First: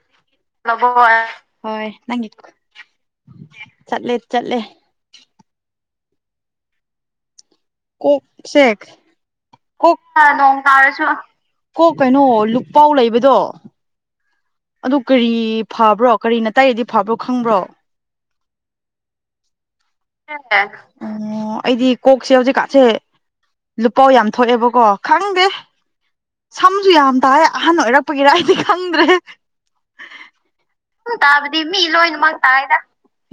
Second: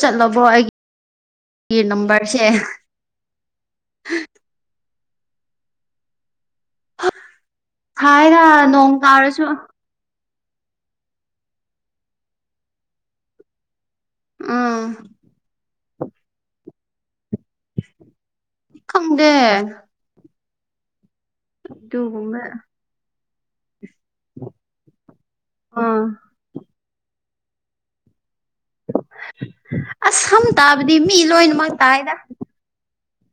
ꯆꯠꯂꯕꯣ ꯑꯩꯒꯤ [inaudible] ꯍꯣꯏ ꯅꯪꯒꯤ ꯅꯝꯕꯔꯁꯦ ꯆꯠꯂꯦ ꯆꯠꯂꯦ ꯁꯥꯏꯔ ꯅꯣꯡ ꯇꯥꯔꯁꯨ ꯀꯣꯛꯇ ꯅꯣꯡ ꯇꯥꯔꯁꯨ ꯀꯣꯛ ꯀꯩꯅꯣ ꯂꯨꯄꯧ ꯂꯩꯕꯗꯣ ꯎꯝ ꯑꯗꯨ ꯀꯔꯤ ꯐꯕ꯭ꯔꯣ ꯀꯔꯤꯇꯩꯔꯒ ꯐꯕ꯭ꯔꯣ ꯈꯪꯕ꯭ꯔꯣ ꯈꯪꯗꯦ [unintelligible] ꯑ‌ꯣ ꯑꯩꯗꯤ ꯀꯣꯛꯁꯦ ꯑꯗꯨꯒꯨꯝꯕ ꯍꯧꯖꯤꯛꯀꯁꯦ ꯂꯨꯄꯧ ꯌꯥꯝ ꯊꯣꯛꯑꯦꯕꯀꯣ ꯈꯪꯗꯦ ꯑꯥ ꯁꯝꯁꯨ ꯌꯥꯝ ꯇꯥꯏ ꯑꯍꯟ ꯑꯣꯏꯔꯛꯄꯒꯤꯔꯍꯥꯏꯗꯤ ꯈꯪꯗ꯭ꯔꯦꯍ‌ꯦ ꯑꯁ ꯁꯝ ꯇꯥꯕꯗꯤ ꯁꯝ ꯃꯤ ꯇꯥꯕꯗꯤ ꯂꯣꯏꯅꯃꯛ ꯃꯤ ꯇꯥꯏꯗ ꯂꯣꯏꯅꯃꯛ ꯇꯥꯏꯗ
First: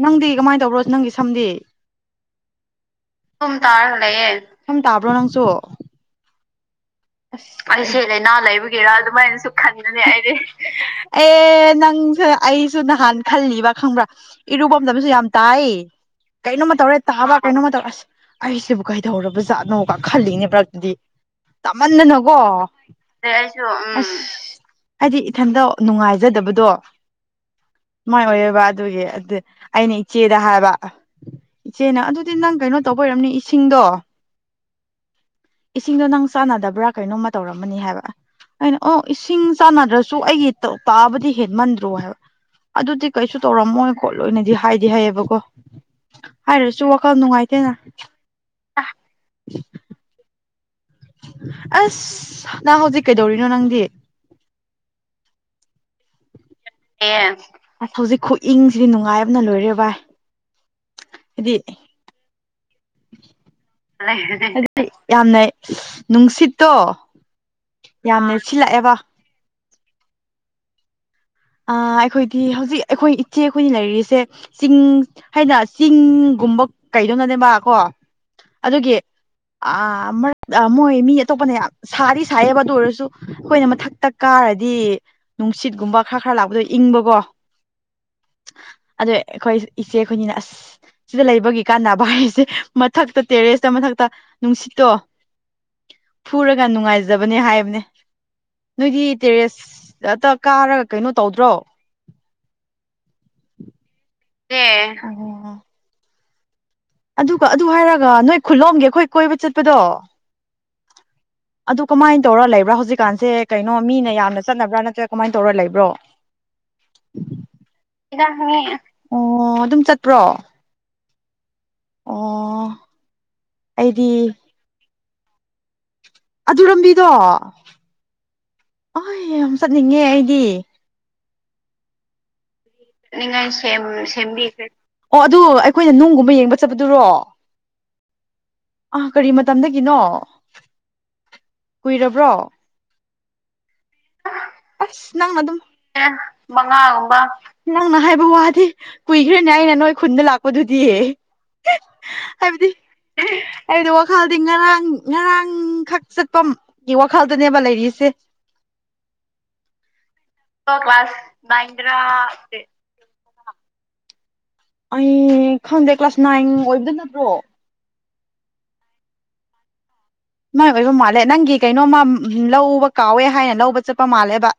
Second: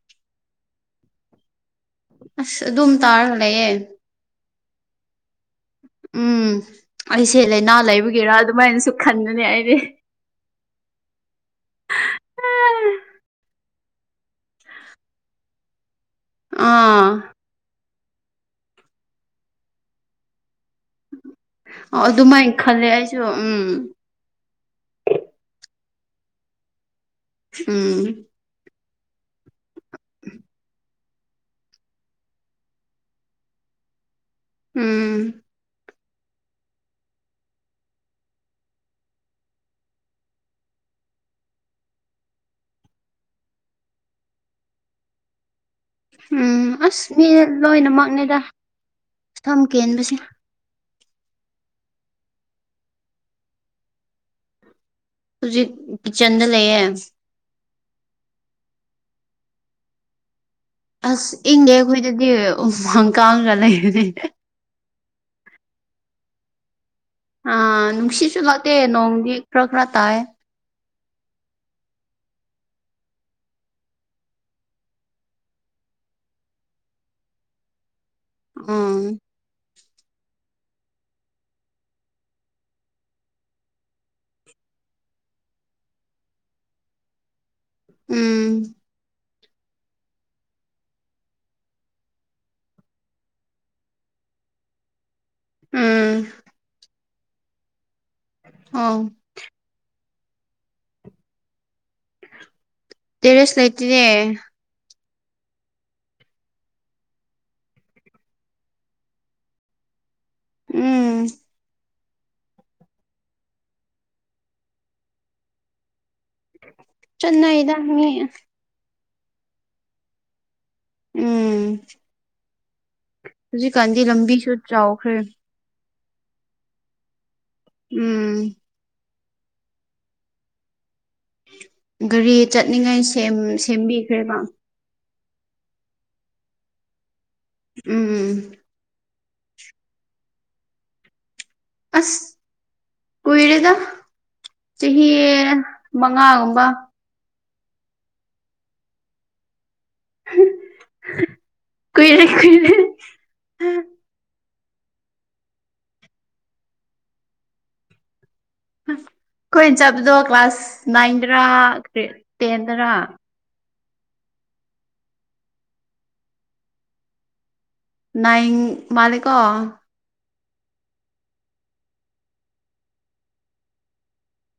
ꯅꯪꯗꯤ ꯀꯃꯥꯏ ꯇꯧꯕ꯭ꯔꯣ ꯅꯪꯒꯤ ꯁꯝꯗꯤ ꯑꯁ ꯑꯗꯨꯝ ꯇꯥꯔꯒ ꯁꯨꯝ ꯂꯩꯌꯦ ꯇꯥꯔꯒ ꯂꯩꯌꯦ ꯁꯨꯝ ꯇꯥꯕ꯭ꯔꯣ ꯅꯪꯁꯨ ꯎꯝ ꯑꯩꯁꯦ ꯑꯁ ꯂꯥꯏꯅꯥ ꯑꯩꯁꯦ ꯂꯥꯏꯅꯥ ꯂꯩꯕꯒꯤꯔ ꯂꯩꯕꯒꯤꯔꯥ ꯑꯗꯨꯃꯥꯏꯅꯁꯨ ꯈꯟꯕꯅꯦ ꯑꯗꯨꯃꯥꯏꯅꯁꯨ ꯑꯩꯗꯤ ꯈꯟꯕꯅꯦ ꯑꯩꯗꯤ ꯑꯦ ꯅꯪꯁꯨ ꯑꯩꯁꯨ ꯅꯍꯥꯟ ꯈꯜꯂꯤꯕ ꯈꯪꯕ꯭ꯔꯥ ꯏꯔꯨꯕꯝꯗꯁꯨ ꯌꯥꯝ ꯇꯥꯏ ꯀꯩꯅꯣꯝꯃ ꯇꯧꯔꯦ ꯑꯥ ꯇꯥꯕ ꯀꯩꯅꯣꯝꯃ ꯇꯧꯔꯦ ꯑꯁ ꯑꯩꯁꯤꯕꯨ ꯀꯩꯗꯧꯔꯕ ꯖꯥꯠꯅꯣꯒ ꯈꯜꯂꯤꯅ‌ꯦꯕ ꯑꯩꯗꯤ ꯇꯃꯟꯗꯅꯀꯣ ꯑꯩꯁꯨ ꯎꯝ ꯑꯁ ꯍꯥꯏꯗꯤ ꯏꯊꯟꯇ ꯅꯨꯡꯉꯥꯏꯖꯗꯕꯗꯣ ꯎꯝ ꯃꯥꯏ ꯑꯣꯏꯔ‌ꯦꯕ ꯑꯗꯨꯒꯤ ꯑꯗꯨ ꯑꯩꯅ ꯏꯆꯦꯗ ꯍꯥꯏꯕ ꯏꯆꯦꯅ ꯑꯗꯨꯗꯤ ꯅꯪ ꯀꯩꯅꯣ ꯇꯧꯕꯩ ꯑꯣꯏꯔꯝꯅꯤ ꯅꯪ ꯏꯁꯤꯡꯗꯣ ꯎꯝ ꯏꯁꯤꯡꯗꯣ ꯅꯪ ꯆꯥꯟꯅꯗ꯭ꯔꯥꯕ ꯀꯩꯅꯣꯝꯃ ꯇꯧꯔꯝꯃꯅꯤ ꯍꯥꯏꯕ ꯑꯩꯅ ꯑꯣ ꯏꯁꯤꯡ ꯆꯥꯟꯅꯗ꯭ꯔꯁꯨ ꯑꯩꯒꯤ ꯇꯥꯕꯗꯤ ꯍꯦꯟꯃꯟꯗ꯭ꯔꯣ ꯍꯥꯏꯕ ꯑꯗꯨꯗꯤ ꯀꯩꯁꯨ ꯇꯧꯔꯝꯃꯣꯏ ꯈꯣꯠꯂꯣꯏꯅꯗꯤ ꯍꯥꯏꯗꯤ ꯍꯥꯏꯌꯦꯕꯀꯣ ꯎꯝ ꯍꯥꯏꯔꯁꯨ ꯑꯁ ꯋꯥꯈꯜ ꯃꯤ ꯅꯨꯡꯉꯥꯏꯇꯦꯅ ꯏꯟꯕꯁꯤ ꯑꯁ ꯅꯪ ꯍꯧꯖꯤꯛ ꯀꯩꯗꯧꯔꯤꯅꯣ ꯅꯪꯗꯤ ꯍꯧꯖꯤꯛ ꯀꯤꯠꯆꯟꯗ ꯂꯩꯌꯦ ꯑ‌ꯦ ꯑꯁ ꯍꯧꯖꯤꯛ ꯈꯨꯏꯪꯁꯤꯗꯤ ꯅꯨꯡꯉꯥꯏꯕꯅ ꯂꯣꯏꯔꯦ ꯚꯥꯏ ꯑꯁ ꯍꯥꯏꯗꯤ ꯏꯪꯗ‌ꯦ ꯑꯩꯈꯣꯏꯗꯗꯤ ꯎꯍꯥꯡ ꯀꯥꯡꯂ ꯂꯩꯔ‌ꯦ ꯌꯥꯝꯅ ꯅꯨꯡꯁꯤꯠꯇꯣ ꯑ ꯌꯥꯝꯅ ꯅꯨꯡꯁꯤꯠꯁꯨꯨ ꯂꯥꯛꯇꯦ ꯁꯤꯜꯂꯛꯑꯦꯕ ꯅꯣꯡꯗꯤ ꯈ꯭ꯔ ꯈ꯭ꯔ ꯇꯥꯏꯌ‌ꯦ ꯑꯥ ꯑꯩꯈꯣꯏꯗꯤ ꯍꯧꯖꯤꯛ ꯑꯩꯈꯣꯏ ꯏꯆꯦ ꯑꯩꯈꯣꯏꯅꯤ ꯂꯩꯔꯤꯁꯦ ꯆꯤꯡ ꯍꯥꯏꯅ ꯆꯤꯡꯒꯨꯝꯕ ꯀꯩꯗꯧꯅꯦꯕ ꯀꯣ ꯑꯗꯨꯒꯤ ꯎꯝ ꯑꯥ ꯃꯔꯛ ꯑꯥ ꯃꯣꯏ ꯃꯤ ꯑꯇꯣꯞꯄꯅ ꯌꯥꯝ ꯁꯥꯗꯤ ꯁꯥꯏꯌꯦꯕ ꯑꯗꯨ ꯑꯣꯏꯔꯁꯨ ꯑꯈꯣꯏꯅ ꯃꯊꯛꯇ ꯀꯥꯔꯗꯤ ꯅꯨꯡꯁꯤꯠꯀꯨꯝꯕ ꯈꯔ ꯈꯔ ꯂꯥꯛꯄꯗꯣ ꯏꯪꯕꯀꯣ ꯎꯝ ꯑꯗꯩ ꯑꯩꯈꯣꯏ ꯏꯆꯦ ꯈꯣꯏꯅꯤꯅ ꯑꯁ ꯁꯤꯗ ꯂꯩꯕꯒꯤ ꯀꯥꯟꯅꯕ ꯍꯥꯏꯔꯤꯁꯦ ꯃꯊꯛꯇ ꯇꯦꯔꯦꯁꯇ ꯃꯊꯛꯇ ꯅꯨꯡꯁꯤꯠꯇꯣ ꯎꯝ ꯐꯨꯔꯒ ꯅꯨꯡꯉꯥꯏꯖꯕꯅꯦ ꯍꯥꯏꯕꯅꯦ ꯑꯣ ꯅꯣꯏꯒꯤ ꯇꯦꯔꯦꯁ ꯑꯇ ꯀꯥꯔꯒ ꯀꯩꯅꯣ ꯇꯧꯗ꯭ꯔꯣ ꯇꯦꯔꯦꯁ ꯂꯩꯇꯤꯅꯦ ꯑꯦ ꯑꯗꯨꯒ ꯑꯗꯨ ꯍꯥꯏꯔꯒ ꯅꯣꯏ ꯈꯨꯜꯂꯣꯝꯒꯤ ꯑꯩꯈꯣꯏ ꯀꯣꯏꯕ ꯆꯠꯄꯗꯣ ꯎꯝ ꯑꯗꯨ ꯀꯃꯥꯏꯅ ꯇꯧꯔ ꯂꯩꯕ꯭ꯔꯥ ꯍꯧꯖꯤꯛꯀꯥꯟꯁꯦ ꯀꯩꯅꯣ ꯃꯤꯅ ꯌꯥꯝꯅ ꯆꯠꯅꯕ꯭ꯔꯥ ꯅꯠꯇ꯭ꯔꯒ ꯀꯃꯥꯏ ꯇꯧꯔ ꯂꯩꯕ꯭ꯔꯣ? ꯆꯠꯅꯩꯗ ꯃꯤ [unintelligible] ꯑꯣ ꯑꯗꯨꯝ ꯆꯠꯄ꯭ꯔꯣ? ꯎꯝ ꯑꯣ ꯍꯨꯖꯤꯛꯀꯥꯟꯗꯤ ꯑꯩꯗꯤ ꯂꯝꯕꯤꯁꯨ ꯆꯥꯎꯈ꯭ꯔꯦ꯫ ꯑꯗꯨ ꯔꯝꯕꯤꯗꯣ ꯎꯝ ꯑꯣꯏ ꯌꯥꯝ ꯆꯠꯅꯤꯡꯉꯦ ꯑꯩꯗꯤ꯫ ꯒꯥꯔꯤ ꯆꯠꯅꯤꯡꯉꯥꯏ ꯁꯦꯝ ꯆꯠꯅꯤꯡꯉꯥꯏ ꯁꯦꯝꯕꯤꯈ꯭ꯔꯦꯕ꯫ ꯁꯦꯝꯕꯤꯈ꯭ꯔꯦ ꯑꯣ ꯑꯗꯨ ꯑꯩꯈꯣꯏꯅ ꯅꯨꯡꯒꯨꯝꯕ ꯌꯦꯡꯕ ꯆꯠꯄꯗꯨꯔꯣ? ꯎꯝ ꯑꯥ ꯀꯔꯤ ꯃꯇꯝꯗꯒꯤꯅꯣ ꯑꯁ ꯀꯨꯏꯔꯕ꯭ꯔꯣ? ꯀꯨꯏꯔꯦꯗ ꯆꯍꯤ ꯑꯁ ꯅꯪꯅ ꯑꯗꯨꯝ ꯑꯦ ꯃꯉꯥꯒꯨꯝꯕ ꯃꯉꯥꯒꯨꯝꯕ ꯅꯪꯅ ꯍꯥꯏꯕ ꯋꯥꯗꯤ ꯀꯨꯏꯈ꯭ꯔꯦꯅꯦ ꯑꯩꯅ ꯅꯣꯏ ꯈꯨꯟꯗ ꯂꯥꯛꯄꯗꯨꯗꯤ꯫ ꯀꯨꯏꯔꯦ ꯍꯥꯏꯕꯗꯤ ꯀꯨꯏꯔꯦ ꯍꯥꯏꯗ ꯋꯥꯛ ꯈꯜꯗꯤ ꯉꯔꯥꯡ ꯉꯔꯥꯡ ꯈꯛ ꯆꯠꯄꯒꯤ ꯋꯥꯈꯜꯗꯅꯦꯕ ꯂꯩꯔꯤꯁꯦ꯫ ꯈꯣꯏꯅ ꯆꯠꯄꯗꯣ ꯀ꯭ꯂꯥꯁ ꯀ꯭ꯂꯥꯁ ꯅꯥꯏꯟꯗꯔ ꯅꯥꯏꯟꯗꯔꯥ ꯇꯦꯟꯗꯔꯥ? ꯑꯩ ꯈꯪꯗꯦ ꯀ꯭ꯂꯥꯁ ꯅꯥꯏꯟ ꯑꯣꯏꯕꯗ ꯅꯠꯇ꯭ꯔꯣ ꯅꯥꯏꯟ ꯃꯥꯂꯤꯀꯣ ꯃꯥꯏ ꯑꯣꯏꯕ ꯃꯥꯜꯂꯦ ꯅꯪꯒꯤ ꯀꯩꯅꯣꯝꯃ ꯂꯧꯕ ꯀꯥꯎꯋꯦ ꯍꯥꯏꯅ ꯂꯧꯕ ꯆꯠꯄ ꯃꯥꯜꯂꯦꯕ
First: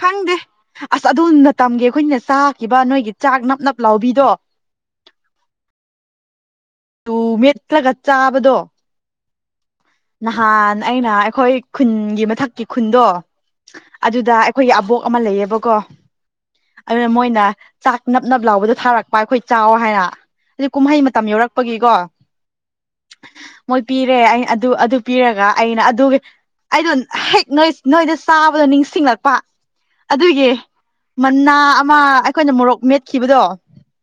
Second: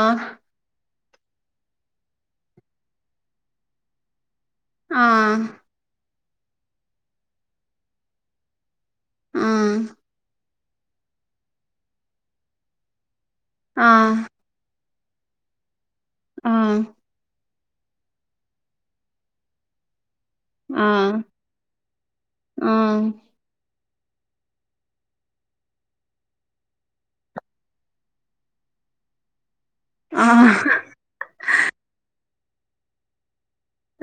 ꯈꯪꯗꯦ ꯑꯁ ꯑꯗꯨ ꯃꯇꯝꯒꯤ ꯑꯩꯈꯣꯏꯅ ꯆꯥꯈꯤꯕ ꯅꯣꯏꯒꯤ ꯆꯥꯛ ꯅꯞ ꯅꯞ ꯂꯥꯎꯕꯤꯗꯣ ꯑꯥ ꯇꯨ ꯃꯦꯠꯂꯒ ꯆꯥꯕꯗꯣ ꯑꯥ ꯅꯍꯥꯟ ꯑꯩꯅ ꯑꯩꯈꯣꯏ ꯈꯨꯟꯒꯤ ꯃꯊꯛꯀꯤ ꯈꯨꯟꯗꯣ ꯑ ꯑꯗꯨꯗ ꯈꯣꯏꯒꯤ ꯑꯕꯣꯛ ꯑꯃ ꯂꯩꯌꯦꯕꯀꯣ ꯑ ꯑ ꯑꯗꯨꯅ ꯃꯣꯏꯅ ꯆꯥꯛ ꯅꯞ ꯅꯞ ꯂꯥꯎꯕꯗꯣ ꯊꯥꯔꯛꯄ ꯑꯩꯈꯣꯏ ꯆꯥꯎ ꯍꯥꯏꯔ ꯍꯨꯖꯤꯛ ꯀꯨꯝꯍꯩ ꯃꯇꯝ ꯌꯧꯔꯛꯄꯒꯤꯀꯣ ꯎꯝ ꯃꯣꯏ ꯄꯤꯔꯦ ꯑꯩ ꯑꯟ ꯑꯗꯨ ꯑꯗꯨ ꯄꯤꯔꯒ ꯑꯩꯅ ꯑꯗꯨꯒꯤ ꯑꯩꯗꯣ ꯍꯦꯛ ꯅꯣꯏ ꯅꯣꯏꯗ ꯆꯥꯕꯗꯣ ꯅꯤꯡꯁꯤꯡꯂꯛꯄ ꯑꯗꯨꯒꯤ ꯑ ꯃꯅꯥ ꯑꯃ ꯑꯩꯈꯣꯏꯅ ꯃꯣꯔꯣꯛ ꯃꯦꯠꯈꯤꯕꯗꯣ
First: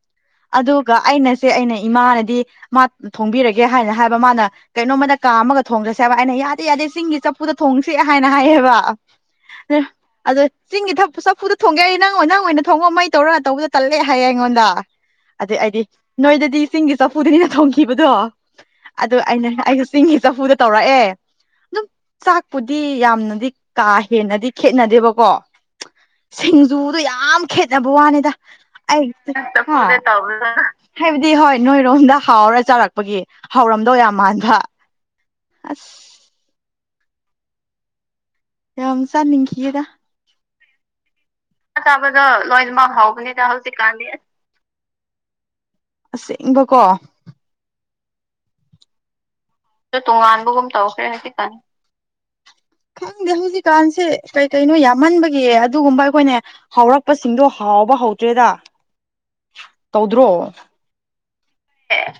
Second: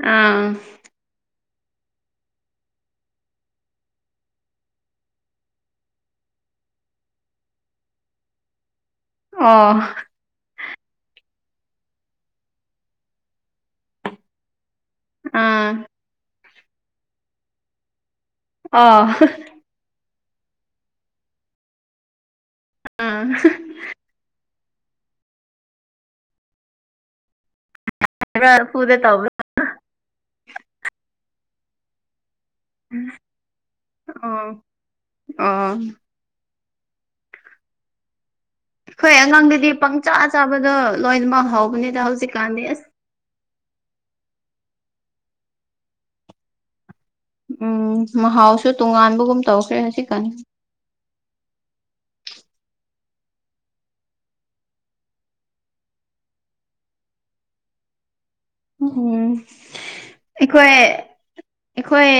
ꯑ ꯑꯗꯨ ꯒ ꯑꯩꯅꯁꯦ ꯑꯩꯅ ꯏꯃꯥꯅꯗꯤ ꯃꯥ ꯊꯣꯡꯕꯤꯔꯒꯦ ꯍꯥꯏꯅ ꯍꯥꯏꯕ ꯃꯥꯅ ꯀꯩꯅꯣꯝꯃꯗ ꯀꯥ ꯑꯃꯒ ꯊꯣꯡꯔꯁꯦ ꯍꯥꯏꯕ ꯑꯩꯅ ꯌꯥꯗꯦ ꯌꯥꯗꯦ ꯆꯤꯡꯒꯤ ꯆꯐꯨꯗ ꯊꯣꯡꯁꯦ ꯍꯥꯏꯅ ꯍꯥꯏꯌꯦꯕ ꯑꯣ ꯑꯗꯣ ꯆꯤꯡꯒꯤ ꯆꯐꯨ ꯆꯐꯨꯗ ꯊꯣꯡꯒꯦ ꯅꯪ ꯉꯣ ꯅꯪ ꯑꯣꯏꯅ ꯊꯣꯡꯉꯣ ꯃꯩ ꯇꯧꯔꯒ ꯇꯧꯕꯗ ꯇꯜꯂꯦ ꯍꯥꯏꯌꯦ ꯑꯩꯉꯣꯟꯗ ꯑꯗꯨ ꯑꯩꯗꯤ ꯑ ꯅꯣꯏꯗꯗꯤ ꯆꯤꯡꯒꯤ ꯆꯐꯨꯗꯅꯤꯅ ꯊꯣꯡꯈꯤꯕꯗꯣ ꯑꯣ ꯑꯗꯨ ꯑꯩꯅ ꯑꯩꯁꯨ ꯆꯤꯡꯉꯤ ꯆꯐꯨꯗ ꯇꯧꯔꯛꯑꯦ ꯑꯗꯨꯝ ꯆꯥꯛꯄꯨꯗꯤ ꯑ ꯌꯥꯝꯅꯗꯤ ꯀꯥ ꯍꯦꯟꯅꯗꯤ ꯈꯦꯠꯅꯗꯦꯕꯀꯣ ꯁꯤꯡꯖꯨꯗꯣ ꯌꯥꯝ ꯈꯦꯠꯅꯕ ꯋꯥꯅꯤ ꯍꯥꯏꯕ꯭ꯔꯥ ꯂꯐꯨꯗ ꯇꯧꯕ꯭ꯔꯥ [unintelligible] ꯍꯥꯏꯕꯗꯤ ꯍꯣꯏ ꯅꯣꯏꯔꯣꯝꯗ ꯍꯥꯎꯔ ꯆꯥꯔꯛꯄꯒꯤ ꯍꯧꯔꯝꯗꯧ ꯌꯥꯝ ꯃꯥꯟꯕ ꯑꯣ ꯑꯣ ꯑꯁ ꯌꯥꯝ ꯑꯈꯣꯏ ꯑꯉꯥꯡꯗꯨꯗꯤ ꯆꯥꯅꯤꯡꯈꯤꯌꯦꯗ ꯄꯪꯆ ꯆꯥꯕꯗ ꯂꯣꯏꯅꯃꯛ ꯍꯥꯎ ꯄꯡꯆꯥ ꯆꯕꯗ ꯂꯣꯏꯃꯛ ꯍꯥꯎꯕꯅꯤꯗ ꯍꯧꯖꯤꯛ ꯀꯥꯟꯗꯤ ꯑꯁꯦꯡꯕꯀꯣ ꯎꯝ ꯃꯍꯥꯎꯁꯨ ꯇꯣꯉꯥꯟꯕꯒꯨꯝ ꯇꯧꯈ꯭ꯔꯦ ꯍꯧꯖꯤꯛꯀꯥꯟ ꯇꯣꯉꯥꯟꯕꯒꯨꯝ ꯇꯧꯈ꯭ꯔꯦ ꯍꯧꯖꯤꯛꯀꯥꯟ ꯈꯪꯗꯦ ꯍꯧꯖꯤꯛꯀꯥꯟꯁꯦ ꯀꯩ ꯀꯩꯅꯣ ꯌꯥꯝꯃꯟꯕꯒꯤ ꯑꯗꯨꯒꯨꯝꯕ ꯑꯩꯈꯣꯏꯅꯦ ꯍꯧꯔꯛꯄꯁꯤꯡꯗꯣ ꯍꯥꯎꯕ ꯍꯧꯗ꯭ꯔꯦꯗ ꯎꯝ ꯇꯧꯗ꯭ꯔꯣ ꯑꯩꯈꯣꯏ ꯑꯩꯈꯣꯏ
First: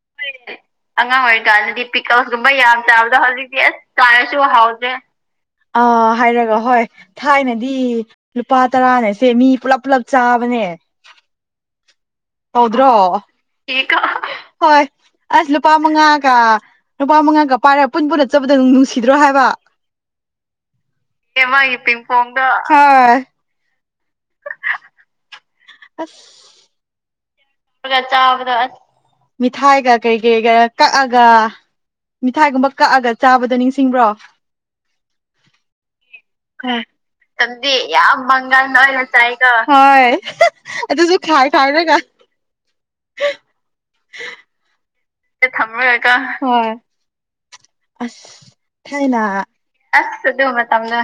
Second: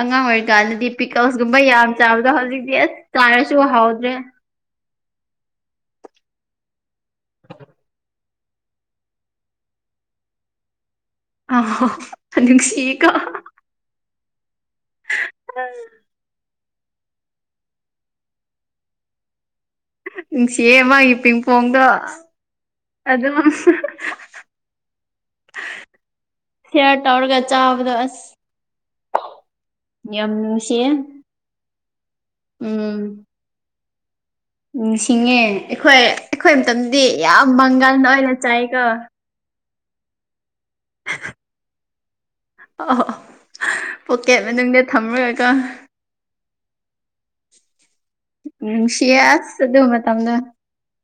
ꯑꯉꯥꯡ ꯑꯣꯏꯔꯤꯀꯥꯟꯗꯗꯤ ꯑꯉꯥꯡ ꯄꯤꯀꯜꯁꯀꯨꯝꯕ ꯑꯣꯏꯔꯤꯀꯥꯟꯗꯗꯤ ꯌꯥꯝ ꯆꯥꯕꯗꯣ ꯄꯤꯀꯜꯁꯀꯨꯝꯕ ꯍꯧꯖꯤꯛꯇꯤ ꯌꯥꯝ ꯑꯁ ꯆꯥꯕꯗꯣ ꯆꯥꯔꯁꯨ ꯍꯧꯖꯤꯛꯇꯤ ꯑꯁ ꯍꯥꯎꯗ꯭ꯔꯦ ꯆꯥꯔꯁꯨ ꯍꯥꯎꯗ꯭ꯔꯦ ꯑꯥ ꯍꯥꯏꯔꯒ ꯍꯣꯏ ꯊꯥꯏꯅꯗꯤ ꯂꯨꯄꯥ ꯇꯔꯥꯅꯦꯁꯦ ꯃꯤ ꯄꯨꯂꯞ ꯄꯨꯂꯞ ꯆꯥꯕꯅꯦ [unintelligible] ꯅꯨꯡꯁꯤꯀꯣ ꯇꯧꯗ꯭ꯔꯣ [unintelligible] ꯍꯣꯏ ꯑꯁ ꯂꯨꯄꯥ ꯃꯉꯥ ꯀ ꯂꯨꯄꯥ ꯃꯉꯥꯒ ꯄꯥꯏꯔ ꯄꯨꯟ ꯄꯨꯟꯅ ꯆꯠꯄꯗꯣ ꯅꯨꯡꯁꯤꯗ꯭ꯔꯣ ꯍꯥꯏꯕ ꯅꯨꯡꯁꯤꯌꯦ ꯃꯥꯒꯤ ꯑꯦ ꯃꯥꯒꯤ ꯄꯤꯡꯄꯣꯡꯗꯣ ꯄꯤꯡꯄꯣꯡꯗꯣ ꯑꯗꯨꯝ ꯑꯁ ꯁꯤꯑꯔ ꯇꯧꯔꯒ ꯆꯥꯎ ꯁꯤꯑꯔ ꯇꯧꯔꯑ ꯆꯥꯕꯗ ꯑꯁ ꯃꯤꯊꯥꯏꯒ ꯀꯩ ꯌꯥꯝ ꯀꯩꯒ ꯅꯨꯡꯁꯤꯌꯦ ꯀꯛꯑꯒ ꯃꯤꯊꯥꯏꯒꯨꯝꯕ ꯀꯛꯑꯒ ꯎꯝ ꯆꯥꯕꯗꯣ ꯅꯤꯡꯁꯤꯡꯕ꯭ꯔꯣ ꯅꯤꯡꯁꯤꯡꯉꯦ ꯑꯩꯈꯣꯏ ꯑꯩꯈꯣꯏ ꯃꯇꯝꯗꯗꯤ ꯌꯥꯝ ꯃꯇꯝꯗꯤ ꯃꯪꯒꯜ ꯌꯥꯝ ꯑꯣꯏꯅ ꯃꯪꯒꯟ ꯆꯥꯏꯀꯣ ꯑꯣꯏꯅ ꯆꯥꯏꯀꯣ ꯍꯣꯏ ꯑꯗꯁꯨꯨ ꯈꯥꯏ ꯈꯥꯏꯔꯒ ꯄꯣꯀꯦꯠ ꯃꯅꯨꯡꯗ ꯊꯝꯔꯒ ꯊꯝꯔꯒꯀꯣ ꯍꯣꯏ ꯑꯁ ꯅꯨꯡꯁꯤꯌꯦ ꯊꯥꯏꯅ ꯑꯁ ꯑꯗꯨ ꯑꯁ ꯃꯇꯝꯗꯣ ꯑꯗꯨ ꯃꯇꯝꯗ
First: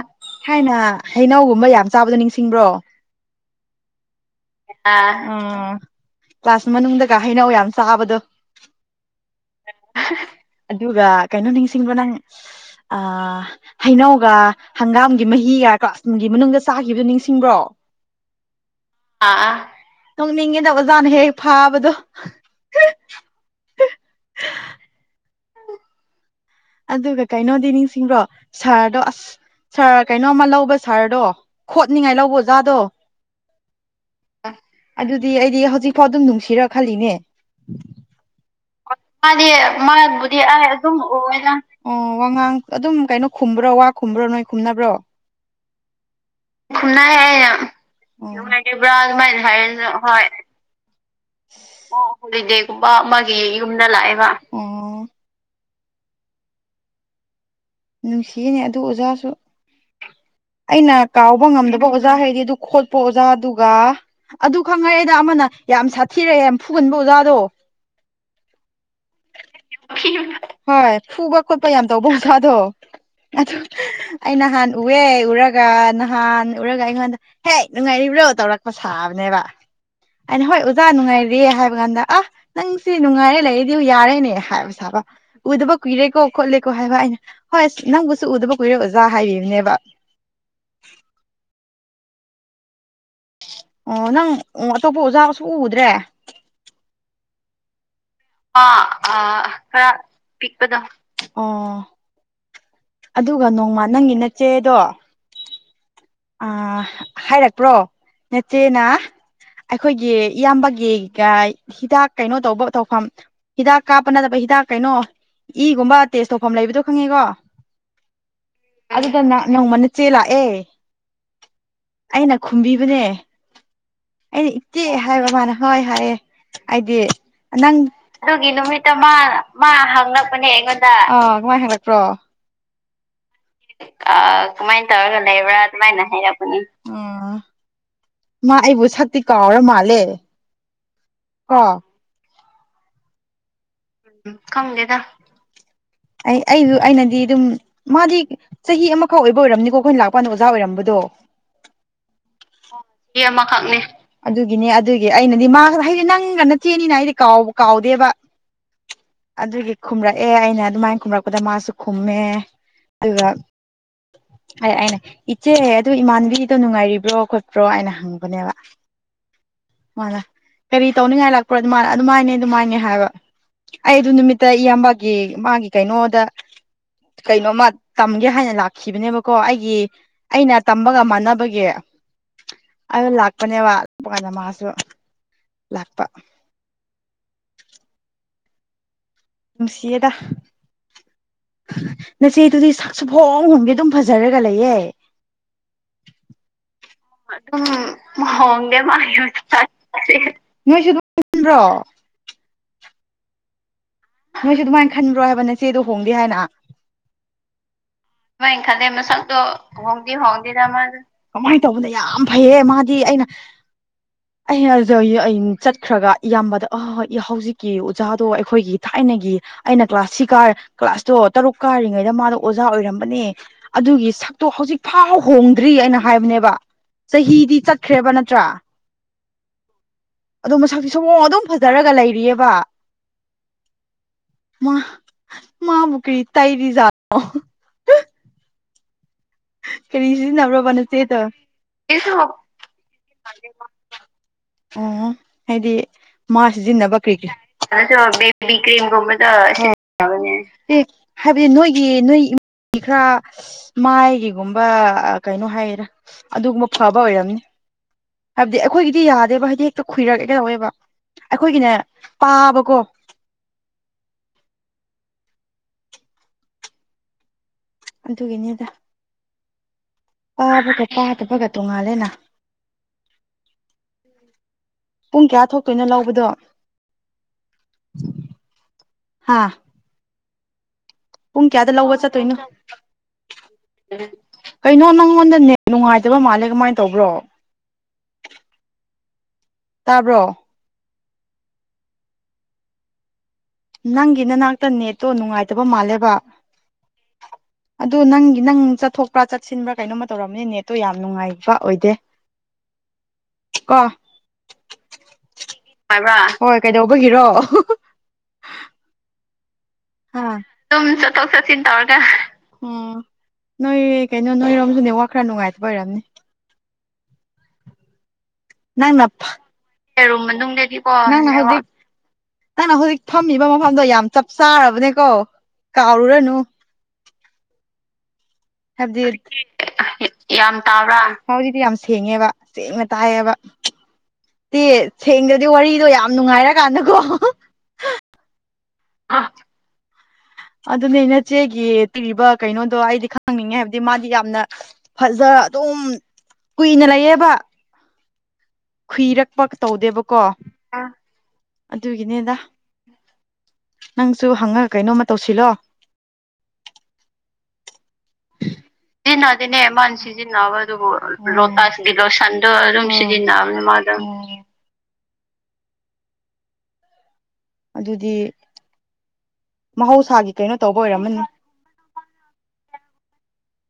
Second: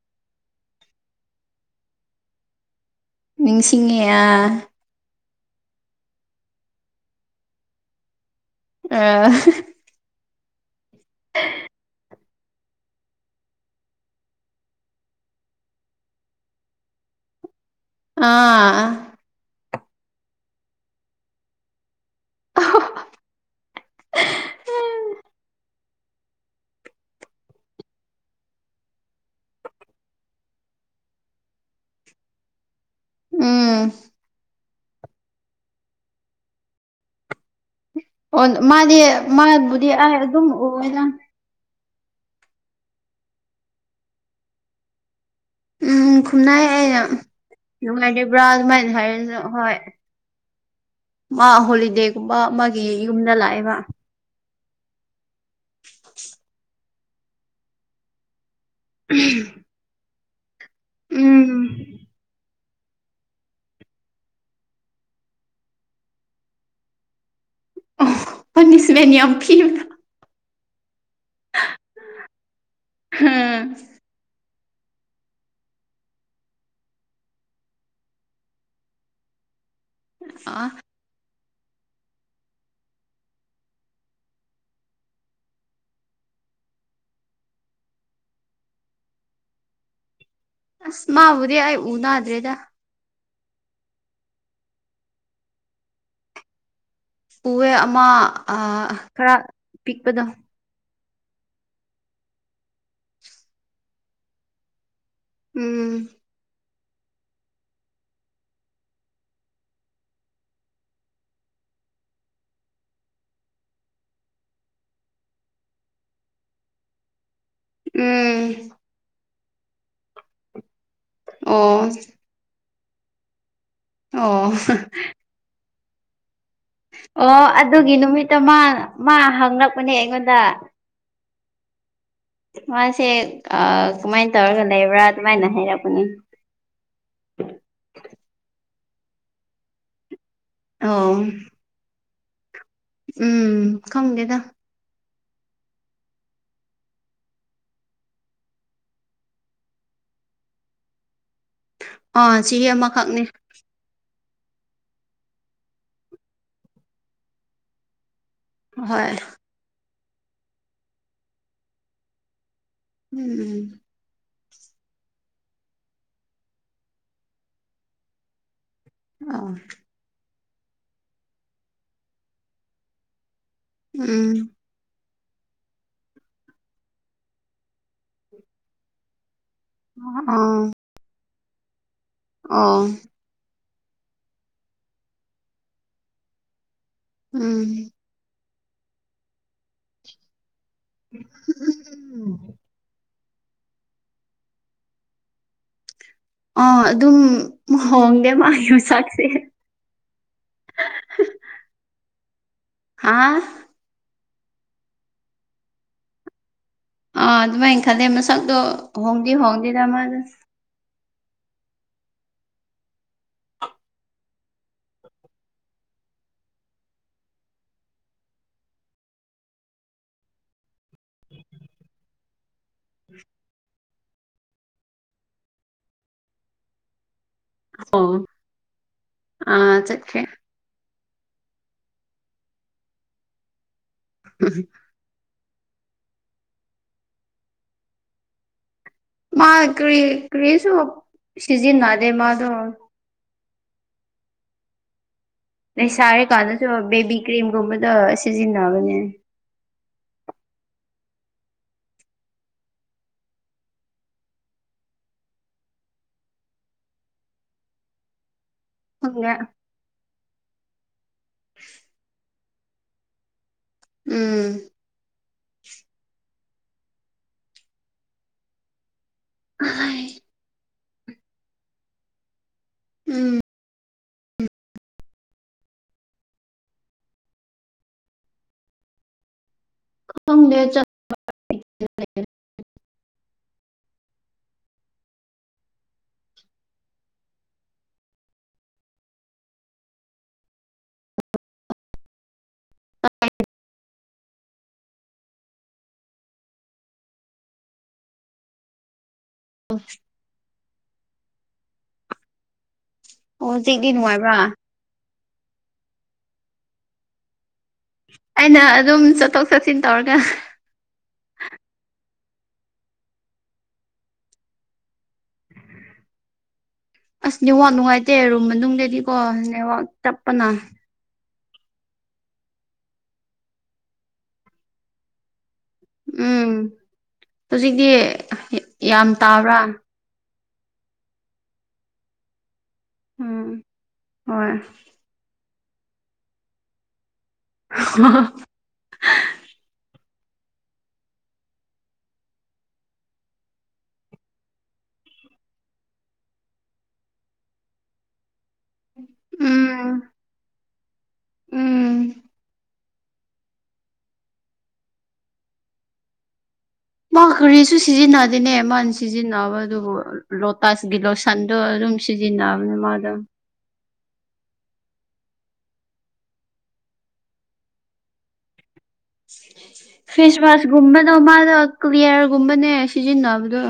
ꯊꯥꯏꯅ ꯍꯩꯅꯧꯒꯨꯝꯕ ꯌꯥꯝ ꯆꯥꯕꯗꯣ ꯅꯤꯡꯁꯤꯡꯕ꯭ꯔꯣ ꯅꯤꯡꯁꯤꯡꯉꯦ ꯑ ꯎꯝ ꯀ꯭ꯂꯥꯁ ꯃꯅꯨꯡꯗꯒ ꯍꯩꯅꯧ ꯌꯥꯝ ꯆꯥꯕꯗꯣ ꯑꯥ ꯑꯗꯨꯒ ꯀꯩꯅꯣ ꯅꯤꯡꯁꯤꯡꯕ ꯅꯪ ꯑ ꯍꯩꯅꯧꯒ ꯍꯪꯒꯥꯝꯒꯤ ꯃꯍꯤꯒ ꯀ꯭ꯂꯥꯁꯒꯤ ꯃꯅꯨꯡꯗ ꯆꯥꯈꯤꯕꯗꯣ ꯅꯤꯡꯁꯤꯡꯕ꯭ꯔꯣ ꯑꯥ ꯑꯥꯥ ꯅꯣꯛꯅꯤꯡꯉꯤꯗ ꯑꯣꯖꯥꯅ ꯍꯦꯛ ꯐꯥꯕꯗꯣ ꯑꯥ ꯑꯗꯨꯒ ꯀꯩꯅꯣꯗꯤ ꯅꯤꯡꯁꯤꯡꯕ꯭ꯔꯣ ꯁꯥꯔꯗꯣ ꯑꯁ ꯁꯥꯔ ꯀꯩꯅꯣꯝꯃ ꯂꯧꯕ ꯁꯥꯔꯗꯣ ꯈꯣꯠꯅꯤꯉꯥꯏ ꯂꯧꯕ ꯑꯣꯖꯥꯗꯣ ꯎꯝ ꯑꯑꯗꯨꯗꯤ ꯑꯩꯗꯤ ꯍꯧꯖꯤꯛ ꯐꯥꯎ ꯑꯗꯨꯝ ꯅꯨꯡꯁꯤꯔ ꯈꯜꯂꯤꯅꯦ ꯑꯣ ꯃꯥꯗꯤ ꯃꯥꯗꯤ ꯑꯩ ꯃꯥꯕꯨꯗꯤ ꯑꯥꯏ ꯑꯗꯨꯝ ꯎꯋꯦꯗ ꯑꯨꯏꯑꯦꯗ ꯑꯣ ꯋꯥꯉꯥꯡ ꯑꯗꯨꯝ ꯀꯩꯅꯣ ꯈꯨꯝꯕ꯭ꯔꯣ ꯋꯥ ꯈꯨꯝꯕ꯭ꯔꯣ ꯅꯣꯏ ꯈꯨꯝꯅꯕ꯭ꯔꯣ ꯎꯝ ꯈꯨꯝꯅꯥꯏ ꯑꯩ ꯈꯨꯝꯅꯩ ꯑꯩꯅ ꯅꯨꯡꯉꯥꯏꯔꯤꯕ꯭ꯔꯥ ꯑꯗꯨꯃꯥꯏꯅ ꯍꯥꯏꯌꯦ ꯍꯣꯏ ꯃꯥ ꯑꯣ ꯍꯣꯂꯤꯗꯦꯒꯨꯝꯕ ꯍꯣꯂꯤꯗꯦꯒꯨꯝꯕ ꯃꯥꯒꯤ ꯌꯨꯝꯗ ꯑꯃꯒꯤ ꯂꯥꯛꯑꯦꯕ ꯌꯨꯝꯗ ꯂꯥꯛꯑꯦꯕ ꯑꯣ [unintelligible] ꯅꯨꯡꯁꯤꯌꯦꯅꯦ ꯑꯗꯨ ꯑꯣꯖꯥꯁꯨ ꯑꯩꯅ ꯀꯥꯎꯕ ꯎꯝ ꯉꯝꯗꯕ ꯑꯣꯖꯥ ꯍꯥꯏꯔꯗꯤ ꯑꯗꯨ ꯈꯣꯠꯄ ꯑꯣꯖꯥꯗꯨꯒ ꯑꯗꯨ ꯈꯪꯉꯔꯦꯗ ꯑꯃꯅ ꯌꯥꯝ ꯁꯥꯊꯤꯔꯛꯑꯦ ꯌꯥꯝ ꯐꯨꯒꯟꯕ ꯑꯣꯖꯥꯗꯣ ꯄꯅꯤꯁꯃꯦꯟꯠ ꯌꯥꯝ ꯄꯤꯕꯗꯣ [unintelligible] ꯍꯣꯏ ꯐꯨꯕ ꯈꯣꯠꯄ ꯌꯥꯝ ꯇꯧꯕꯧꯖꯥꯗꯣ ꯑꯗꯨ ꯑꯩ ꯅꯍꯥꯟ ꯎꯑꯦ ꯎꯔꯒ ꯅꯍꯥꯟ ꯎꯔꯒ ꯑꯩꯉꯣꯟꯗ ꯍꯦꯛ ꯅꯨꯡꯉꯥꯏꯔꯤꯕ꯭ꯔꯣ ꯇꯧꯔꯛꯄ ꯁꯥꯕꯅꯦꯕ ꯑꯩꯅ ꯍꯣꯏ ꯑꯥ ꯑꯣꯖꯥ ꯅꯨꯡꯉꯥꯏꯔꯦ ꯍꯥꯏꯕ ꯀꯥꯟꯗ ꯑ ꯅꯪꯁꯤ ꯅꯨꯡꯉꯥꯏꯔꯥ ꯂꯩꯔꯤ ꯗꯤꯌꯨ ꯌꯥꯔꯦꯅꯦ ꯍꯥꯏꯕ ꯁꯥꯕ ꯎꯗꯕ ꯀꯨꯏꯔꯦꯀꯣ ꯈꯣꯠꯂꯦꯀꯣ ꯍꯥꯏꯕ ꯑꯩꯅ ꯍꯣꯏ ꯑꯁ ꯅꯪꯕꯨꯁꯨ ꯎꯗꯕ ꯀꯨꯏꯔꯦ ꯑꯣꯖꯥ ꯍꯥꯏꯕꯤꯕꯅꯦꯕ ꯑꯁ ꯃꯥꯕꯨꯗꯤ ꯑꯩ ꯎꯅꯗ꯭ꯔꯦꯗ ꯑꯣ ꯅꯪ ꯑꯇꯣꯞꯄ ꯑꯣꯖꯥꯒ ꯁꯨꯛꯎ ꯎꯗ꯭ꯔꯦ ꯄꯨꯋꯦ ꯑꯃ ꯑ ꯑꯥ ꯑ ꯈꯔ ꯈꯔ ꯄꯤꯛꯄꯗꯣ ꯄꯤꯛ ꯑꯗꯨꯗꯣ ꯑꯣ ꯑꯗꯨꯒ ꯅꯣꯡꯃ ꯅꯪꯒꯤ ꯅꯆꯦꯗꯣ ꯎꯝ ꯑ ꯍꯥꯏꯔꯛꯄ꯭ꯔꯣ ꯅꯦꯆꯦꯅ ꯑꯩꯈꯣꯏꯒꯤ ꯏꯌꯥꯝꯕꯒꯤꯒ ꯍꯤꯗꯥꯛ ꯀꯩꯅꯣ ꯇꯧꯕ ꯇꯧꯐꯝ ꯍꯤꯗꯥꯛ ꯀꯥꯞꯄ ꯅꯠꯇꯕ ꯍꯤꯗꯥꯛ ꯀꯩꯅꯣ ꯏꯒꯨꯝꯕ ꯇꯦꯁ ꯇꯧꯐꯝ ꯂꯩꯕꯗꯣ ꯈꯪꯉꯦꯀꯣ ꯎꯝ ꯑꯗꯨꯗꯅ ꯅꯣꯡꯃ ꯅꯆꯦ ꯂꯥꯛꯑꯦ ꯑꯣ ꯑꯩꯅ ꯈꯨꯝꯕꯤꯕꯅꯦ ꯑꯣ ꯑꯩꯅ ꯏꯆꯦ ꯍꯥꯏꯕ ꯃꯥꯅ ꯍꯣꯏ ꯍꯥꯏꯌꯦ ꯍꯥꯏꯗꯤ ꯑꯣ ꯅꯪ ꯑꯗꯨꯒꯤ ꯅꯨꯃꯤꯠꯇ ꯑꯗꯨꯒꯤ ꯃꯥ ꯅꯨꯃꯤꯠꯇ ꯃꯥ ꯃꯥ ꯍꯪꯂꯛꯄꯅꯦ ꯑꯩꯉꯣꯟꯗ ꯍꯥꯡꯉꯛꯄꯅꯦ ꯑꯩꯉꯣꯟꯗ ꯑ ꯀꯃꯥꯏꯅ ꯍꯪꯪꯂꯛꯄ꯭ꯔꯣ ꯃꯥꯁꯦ ꯑ ꯀꯃꯥꯏꯅ ꯇꯧꯔꯒ ꯀꯃꯥꯏꯅ ꯂꯩꯕ꯭ꯔꯥ ꯇꯧꯔꯒ ꯑꯗꯨꯃꯥꯏꯅ ꯂꯩꯕ꯭ꯔꯥ ꯑꯗꯨꯃꯥꯏꯅ ꯍꯩꯔꯛꯄꯅꯦ ꯑ ꯍꯥꯏꯔꯛꯄꯅꯦ ꯃꯥ ꯑꯩꯕꯨ ꯁꯛꯇꯤ ꯀꯥꯎꯔ ꯃꯥꯜꯂꯦ ꯑꯥꯎ ꯀꯣ ꯎꯝ ꯈꯪꯗꯦꯗ ꯈꯪꯗꯦꯗ ꯑꯩ ꯑꯩꯁꯨ ꯑꯩꯅꯗꯤ ꯑꯗꯨꯝ ꯃꯥꯗꯤ ꯆꯍꯤ ꯑꯃꯈꯛ ꯑꯣꯏꯕ ꯑꯣꯏꯔꯝꯅꯤꯀꯣ ꯑꯩꯈꯣꯏꯅ ꯂꯥꯛꯄꯗ ꯑꯣꯖꯥ ꯑꯣꯏꯔꯝꯕꯗꯣ ꯑꯥ ꯆꯍꯤ ꯑꯃꯈꯛꯅꯤ ꯈꯛꯅꯦ ꯑꯗꯨꯒꯤꯅꯦ ꯑꯗꯨꯒꯤ ꯑꯩꯅꯗꯤ ꯃꯥ ꯍꯥꯏꯗꯤ ꯅꯪꯒ ꯅꯆꯦꯅꯤꯅ ꯍꯥꯏꯗꯤ ꯀꯥꯎꯕ ꯀꯥꯎꯗꯦꯕ ꯍꯣꯏ ꯑꯗꯨꯒꯤ ꯈꯨꯝꯔꯛꯑꯦ ꯑꯩꯅ ꯑꯗꯨꯃꯥꯏꯅ ꯈꯨꯝꯔꯛꯄꯗ ꯃꯥꯁꯨ ꯈꯨꯝꯃꯦ ꯑꯗꯨꯒ ꯎꯝ ꯑ ꯑꯩꯅ ꯏꯆꯦ ꯑꯗꯨ ꯏꯃꯥꯟꯕꯤꯗꯣ ꯅꯨꯡꯉꯥꯏꯔꯤꯕ꯭ꯔꯣ ꯈꯣꯠꯄ꯭ꯔꯣ ꯍꯥꯏꯅ ꯍꯪꯕꯅꯦꯕ ꯑ ꯃꯥꯅ ꯀꯔꯤ ꯇꯧꯅꯤꯡꯉꯥꯏ ꯂꯥꯛꯄ꯭ꯔꯣ ꯑꯗꯨꯃꯅ ꯑꯗꯨꯃꯥꯏꯅꯦ ꯑꯗꯨꯃꯥꯏꯅꯦ ꯍꯥꯏꯕ ꯑꯩ ꯑꯗꯨ ꯅꯨꯃꯤꯠꯇ ꯏꯌꯥꯝꯕ ꯒꯤ ꯃꯥꯒꯤ ꯀꯩꯅꯣꯗ ꯀꯩꯅꯣꯃ ꯇꯝꯒꯦ ꯍꯥꯏꯅ ꯂꯥꯛꯈꯤꯕꯅꯦꯕ ꯀꯣ ꯑꯩꯒꯤ ꯑꯩꯅ ꯇꯝꯕꯒ ꯃꯥꯟꯅꯕꯒꯤ ꯑꯣ ꯑꯗꯨ ꯂꯥꯛꯄꯅꯦꯕ ꯂꯥꯛꯄꯀꯥꯟꯗ ꯃꯥꯁꯨ ꯂꯥꯛꯄ꯫ [unintelligible] ꯎꯝ꯫ ꯅꯨꯡꯁꯤꯌꯦꯗ ꯅꯆꯦ ꯑꯗꯨꯗꯤ ꯁꯁꯨ ꯍꯣꯡ ꯍꯣꯡꯗꯦ ꯑꯗꯨꯝ ꯐꯖꯔꯒ ꯂꯩꯌꯦ ꯑꯥ ꯑꯗꯨꯝ ꯍꯣꯡꯗꯦ ꯃꯥꯒꯤ ꯃꯁꯛꯁꯦ [unintelligible] ꯅꯣꯏꯁꯨ ꯑꯗꯨꯝ ꯄꯨꯟꯕ꯭ꯔꯣ ꯍꯥꯥ ꯅꯣꯏꯁꯨ ꯑꯗꯨꯃꯥꯏꯅ ꯈꯟꯕ꯭ꯔꯣ ꯍꯥꯏꯕ ꯅꯆꯦꯗꯣ ꯍꯣꯡꯗꯦ ꯍꯥꯏꯅ ꯑꯥ ꯑꯗꯨꯃꯥꯏꯅ ꯈꯜꯂꯦ ꯃꯥ ꯃꯥꯏꯅ ꯈꯜꯂꯦ ꯃꯁꯛꯇꯣ ꯍꯣꯡꯗꯤ ꯍꯣꯡ ꯀꯃꯥꯏꯅ ꯇꯧꯕꯅꯣ ꯌꯥꯝ ꯐꯩꯌꯦ ꯃꯥꯗꯤ ꯑꯩꯅ [unintelligible] ꯆꯠꯈ꯭ꯔꯒ ꯏꯌꯥꯝꯕꯗ ꯑꯥ ꯍꯧꯖꯤꯛꯀꯤ ꯑꯣꯖꯥꯗꯣ ꯑꯩꯈꯣꯏꯒꯤ ꯊꯥꯏꯅꯒꯤ ꯑꯩꯅ ꯀ꯭ꯂꯥꯁꯁꯤ ꯀꯥꯔꯥ ꯀ꯭ꯂꯥꯁꯇꯣ ꯇꯔꯨꯛ ꯀꯥꯔꯤꯉꯩꯗ ꯃꯥꯗꯣ ꯑꯣꯖꯥ ꯑꯣꯏ ꯕꯅꯦ ꯑꯗꯨꯒꯤ ꯁꯛꯇꯣ ꯍꯧꯖꯤꯛ ꯐꯥꯎ ꯍꯣꯡꯗ꯭ꯔꯤ ꯑꯩꯅ ꯍꯥꯏꯕꯅꯦꯕ ꯆꯍꯤꯗꯤ ꯑꯣ ꯆꯠꯈ꯭ꯔꯦꯕ ꯅꯠꯇ꯭ꯔꯥ? ꯑꯥ ꯆꯠꯈ꯭ꯔꯦ ꯑꯗꯣ ꯃꯁꯛꯇꯤ ꯁꯨꯝꯑꯣꯡ ꯑꯗꯨꯝ ꯐꯖꯔꯒ ꯂꯩꯔꯤꯌꯦꯕ ꯃꯥ ꯃꯥꯕꯨ ꯀꯔꯤ ꯇꯩꯔꯤꯖꯥꯠꯅꯣ? ꯃꯥ ꯀꯔꯤ ꯁꯤꯖꯤꯟꯅꯕ꯭ꯔꯕ ꯀꯔꯤꯁꯨ ꯅꯆꯦꯗꯣ ꯁꯤꯖꯤꯟꯅꯗꯦ ꯏꯁ ꯃꯥꯗꯣ ꯑꯣ ꯍꯥꯏꯗꯤ ꯃꯥ ꯂꯩꯁꯥꯔꯤꯀꯥꯟꯗꯁꯨ ꯁꯤꯖꯤꯟꯅꯕ ꯀꯔꯤ ꯕꯦꯕꯤ ꯀꯦ ꯀ꯭ꯔꯤꯝꯒꯨꯝꯕꯗꯣ [unintelligible] ꯕꯤꯕꯤ ꯀ꯭ꯔꯤꯝ ꯁꯤꯖꯤꯟꯅꯕꯅꯦ ꯒꯨꯝꯕ ꯑꯦ ꯍꯥꯏꯕꯗꯤ ꯅꯣꯏꯒꯤ ꯅꯣꯏ ꯃꯤ ꯈꯔ ꯃꯥꯏꯒꯤꯒꯨꯝꯕ ꯀꯩꯅꯣ ꯍꯥꯏꯌꯦꯗ ꯑꯗꯨꯒꯨꯝꯕ ꯐꯕ ꯑꯣꯏꯔꯝꯅꯤ ꯍꯥꯏꯕꯗꯤ ꯑꯩꯈꯣꯏꯒꯤꯗꯤ ꯈꯪꯗꯦ ꯌꯥꯗꯦꯕ ꯍꯥꯏꯗꯤ ꯍꯦꯛꯇ ꯈꯨꯏꯔꯛꯀꯦ ꯇꯧꯏꯕ ꯑꯩꯈꯣꯏꯒꯤꯅ ꯄꯥꯕꯀꯣ ꯎꯝ ꯑꯗꯨꯒꯤꯅꯤꯗ ꯑꯥꯏ ꯄꯥꯕꯒ ꯄꯥꯗꯕꯒ ꯇꯣꯡꯉꯥꯜꯂꯦꯅ ꯎꯝ ꯄꯨꯡ ꯀꯌꯥ ꯊꯣꯛꯇꯣꯏꯅꯣ ꯂꯧꯕꯗꯣ ꯍꯥꯥ ꯈꯪꯗꯦ ꯆꯠ ꯄꯨꯡ ꯀꯌꯥꯗ ꯂꯧꯕ ꯆꯠꯇꯣꯏꯅꯣ ꯀꯩꯅꯣ ꯅꯪꯉꯣꯟꯗ ꯅꯦꯠ ꯅꯨꯡꯉꯥꯏꯇꯕ ꯃꯥꯜꯂꯦ ꯀꯃꯥꯏꯅ ꯇꯧꯕ꯭ꯔꯣ ꯇꯥꯕ꯭ꯔꯣ? ꯅꯪꯒꯤ ꯅꯅꯥꯛꯇ ꯅꯦꯠꯇꯣ ꯅꯨꯡꯉꯥꯏꯇꯕ ꯃꯥꯜꯂꯦꯕ ꯑꯗꯨ ꯅꯪꯒꯤ ꯅꯪ ꯆꯠꯊꯣꯛ ꯆꯠꯄ꯭ꯔꯥ ꯆꯠꯁꯤꯟꯕ꯭ꯔꯥ ꯀꯩꯅꯣꯃ ꯇꯧꯔꯝꯅꯤ ꯅꯦꯠꯇꯣ ꯌꯥꯝ ꯅꯨꯡꯉꯥꯏꯕ ꯑꯣꯏꯗꯦ ꯑꯣ ꯀꯣ ꯍꯧꯖꯤꯛꯗꯤ ꯅꯨꯡꯉꯥꯏꯕ꯭ꯔꯥ ꯍꯥꯏꯕ꯭ꯔꯥ ꯍꯣꯏ ꯀꯩꯗꯧꯕꯒꯤꯔꯣ ꯑꯩꯅ ꯑꯗꯨꯝ ꯆꯠꯊꯣꯛ ꯆꯠꯁꯤꯟ ꯇꯧꯔꯒ ꯑꯗꯨꯨꯝ ꯆꯠꯊꯣꯛ ꯆꯠꯁꯤꯟ ꯇꯧꯔꯒ ꯎꯝ ꯅꯣꯏ ꯀꯩꯅꯣ ꯅꯣꯏꯔꯣꯝꯁꯨ ꯅꯦꯠꯋꯥꯛ ꯈꯔ ꯅꯨꯡꯉꯥꯏꯇꯕ ꯑꯣꯏꯔꯝꯅꯤ ꯑꯁ ꯅꯦꯠꯋꯥꯛ ꯅꯨꯡꯉꯥꯏꯇꯦ ꯔꯨꯝ ꯃꯅꯨꯡꯗꯗꯤꯀꯣ ꯅꯦꯠꯋꯥꯛ ꯇꯞꯄꯅ [unintelligible] ꯅꯪꯅ ꯍꯧꯖꯤꯛ ꯅꯪꯅ ꯍꯧꯖꯤꯛ ꯐꯝꯃꯤꯕ ꯃꯐꯝꯗꯣ ꯌꯥꯝ ꯆꯞ ꯆꯥꯔꯕꯅꯦꯀꯣ ꯀꯥꯎꯔꯨꯔꯅꯨ ꯎꯝ ꯍꯧꯖꯤꯛꯇꯤ ꯌꯥꯝ ꯍꯥꯏꯕꯗꯤ ꯇꯥꯕ꯭ꯔꯥ ꯌꯥꯝ ꯇꯥꯕ꯭ꯔꯥ ꯍꯧꯖꯤꯛꯗꯤ ꯌꯥꯝ ꯁꯦꯡꯉꯦꯕ ꯁꯦꯡꯅ ꯇꯥꯏꯌꯦꯕ ꯎꯝ ꯍꯣꯏ [unintelligible] ꯁꯦꯡꯗꯗꯤ ꯋꯥꯔꯤꯗꯣ ꯌꯥꯝ ꯅꯨꯡꯉꯥꯏꯔꯀꯥꯟꯗꯀꯣ [unintelligible] [unintelligible] ꯑꯗꯨꯅꯦ ꯅꯆꯦꯒꯤ [unintelligible] ꯀꯩꯅꯣꯗꯣ ꯑꯩꯗꯤ ꯈꯪꯅꯤꯡꯉꯦ ꯍꯥꯏꯕꯗꯤ ꯃꯥꯗꯤ ꯌꯥꯝꯅ ꯐꯖ ꯑꯗꯨꯝ ꯀꯨꯏꯅ ꯂꯩꯌꯦꯕ ꯈꯨꯨꯏꯔꯛꯄ ꯎꯝ ꯇꯧꯗꯦꯕꯀꯣ ꯑꯥ ꯎꯝ ꯑꯗꯨꯒꯤꯅꯤꯗ ꯅꯪꯁꯨ ꯍꯪꯉꯒ ꯀꯩꯅꯣꯝꯃ ꯇꯧꯁꯤꯜꯂꯣ ꯃꯥ ꯀꯔꯤꯁꯨ ꯁꯤꯖꯤꯟꯅ ꯗꯤꯅꯦ ꯃꯥꯟ ꯁꯤꯖꯤꯟꯅꯗꯤꯅꯦ ꯁꯤꯖꯤꯟꯅꯕꯗꯨꯕꯨ ꯃꯥꯅ ꯁꯤꯖꯤꯟꯅꯕ ꯂꯣꯇꯁ ꯑꯗꯨꯕꯨ ꯒꯤ ꯂꯣꯁꯟꯗꯨ ꯂꯣꯇꯥꯁꯀꯤ ꯑꯗꯨꯝ ꯂꯣꯁꯟꯗꯣ ꯁꯤꯖꯤꯟꯅꯕꯅꯦ ꯑꯗꯨꯝ ꯃꯥꯗꯣ [unintelligible] ꯑꯗꯨꯗꯤ ꯃꯍꯧꯁꯥꯒꯤ ꯀꯩꯅꯣ ꯇꯧꯕ ꯐꯦꯁꯋꯥꯁꯒꯨꯝꯕꯗꯣ ꯑꯣꯏꯔꯝꯃꯅꯤ ꯃꯥꯗꯣ ꯀ꯭ꯌꯤꯌꯔꯒꯨꯝꯕꯅꯦ ꯁꯤꯖꯤꯟꯅꯕꯗꯣ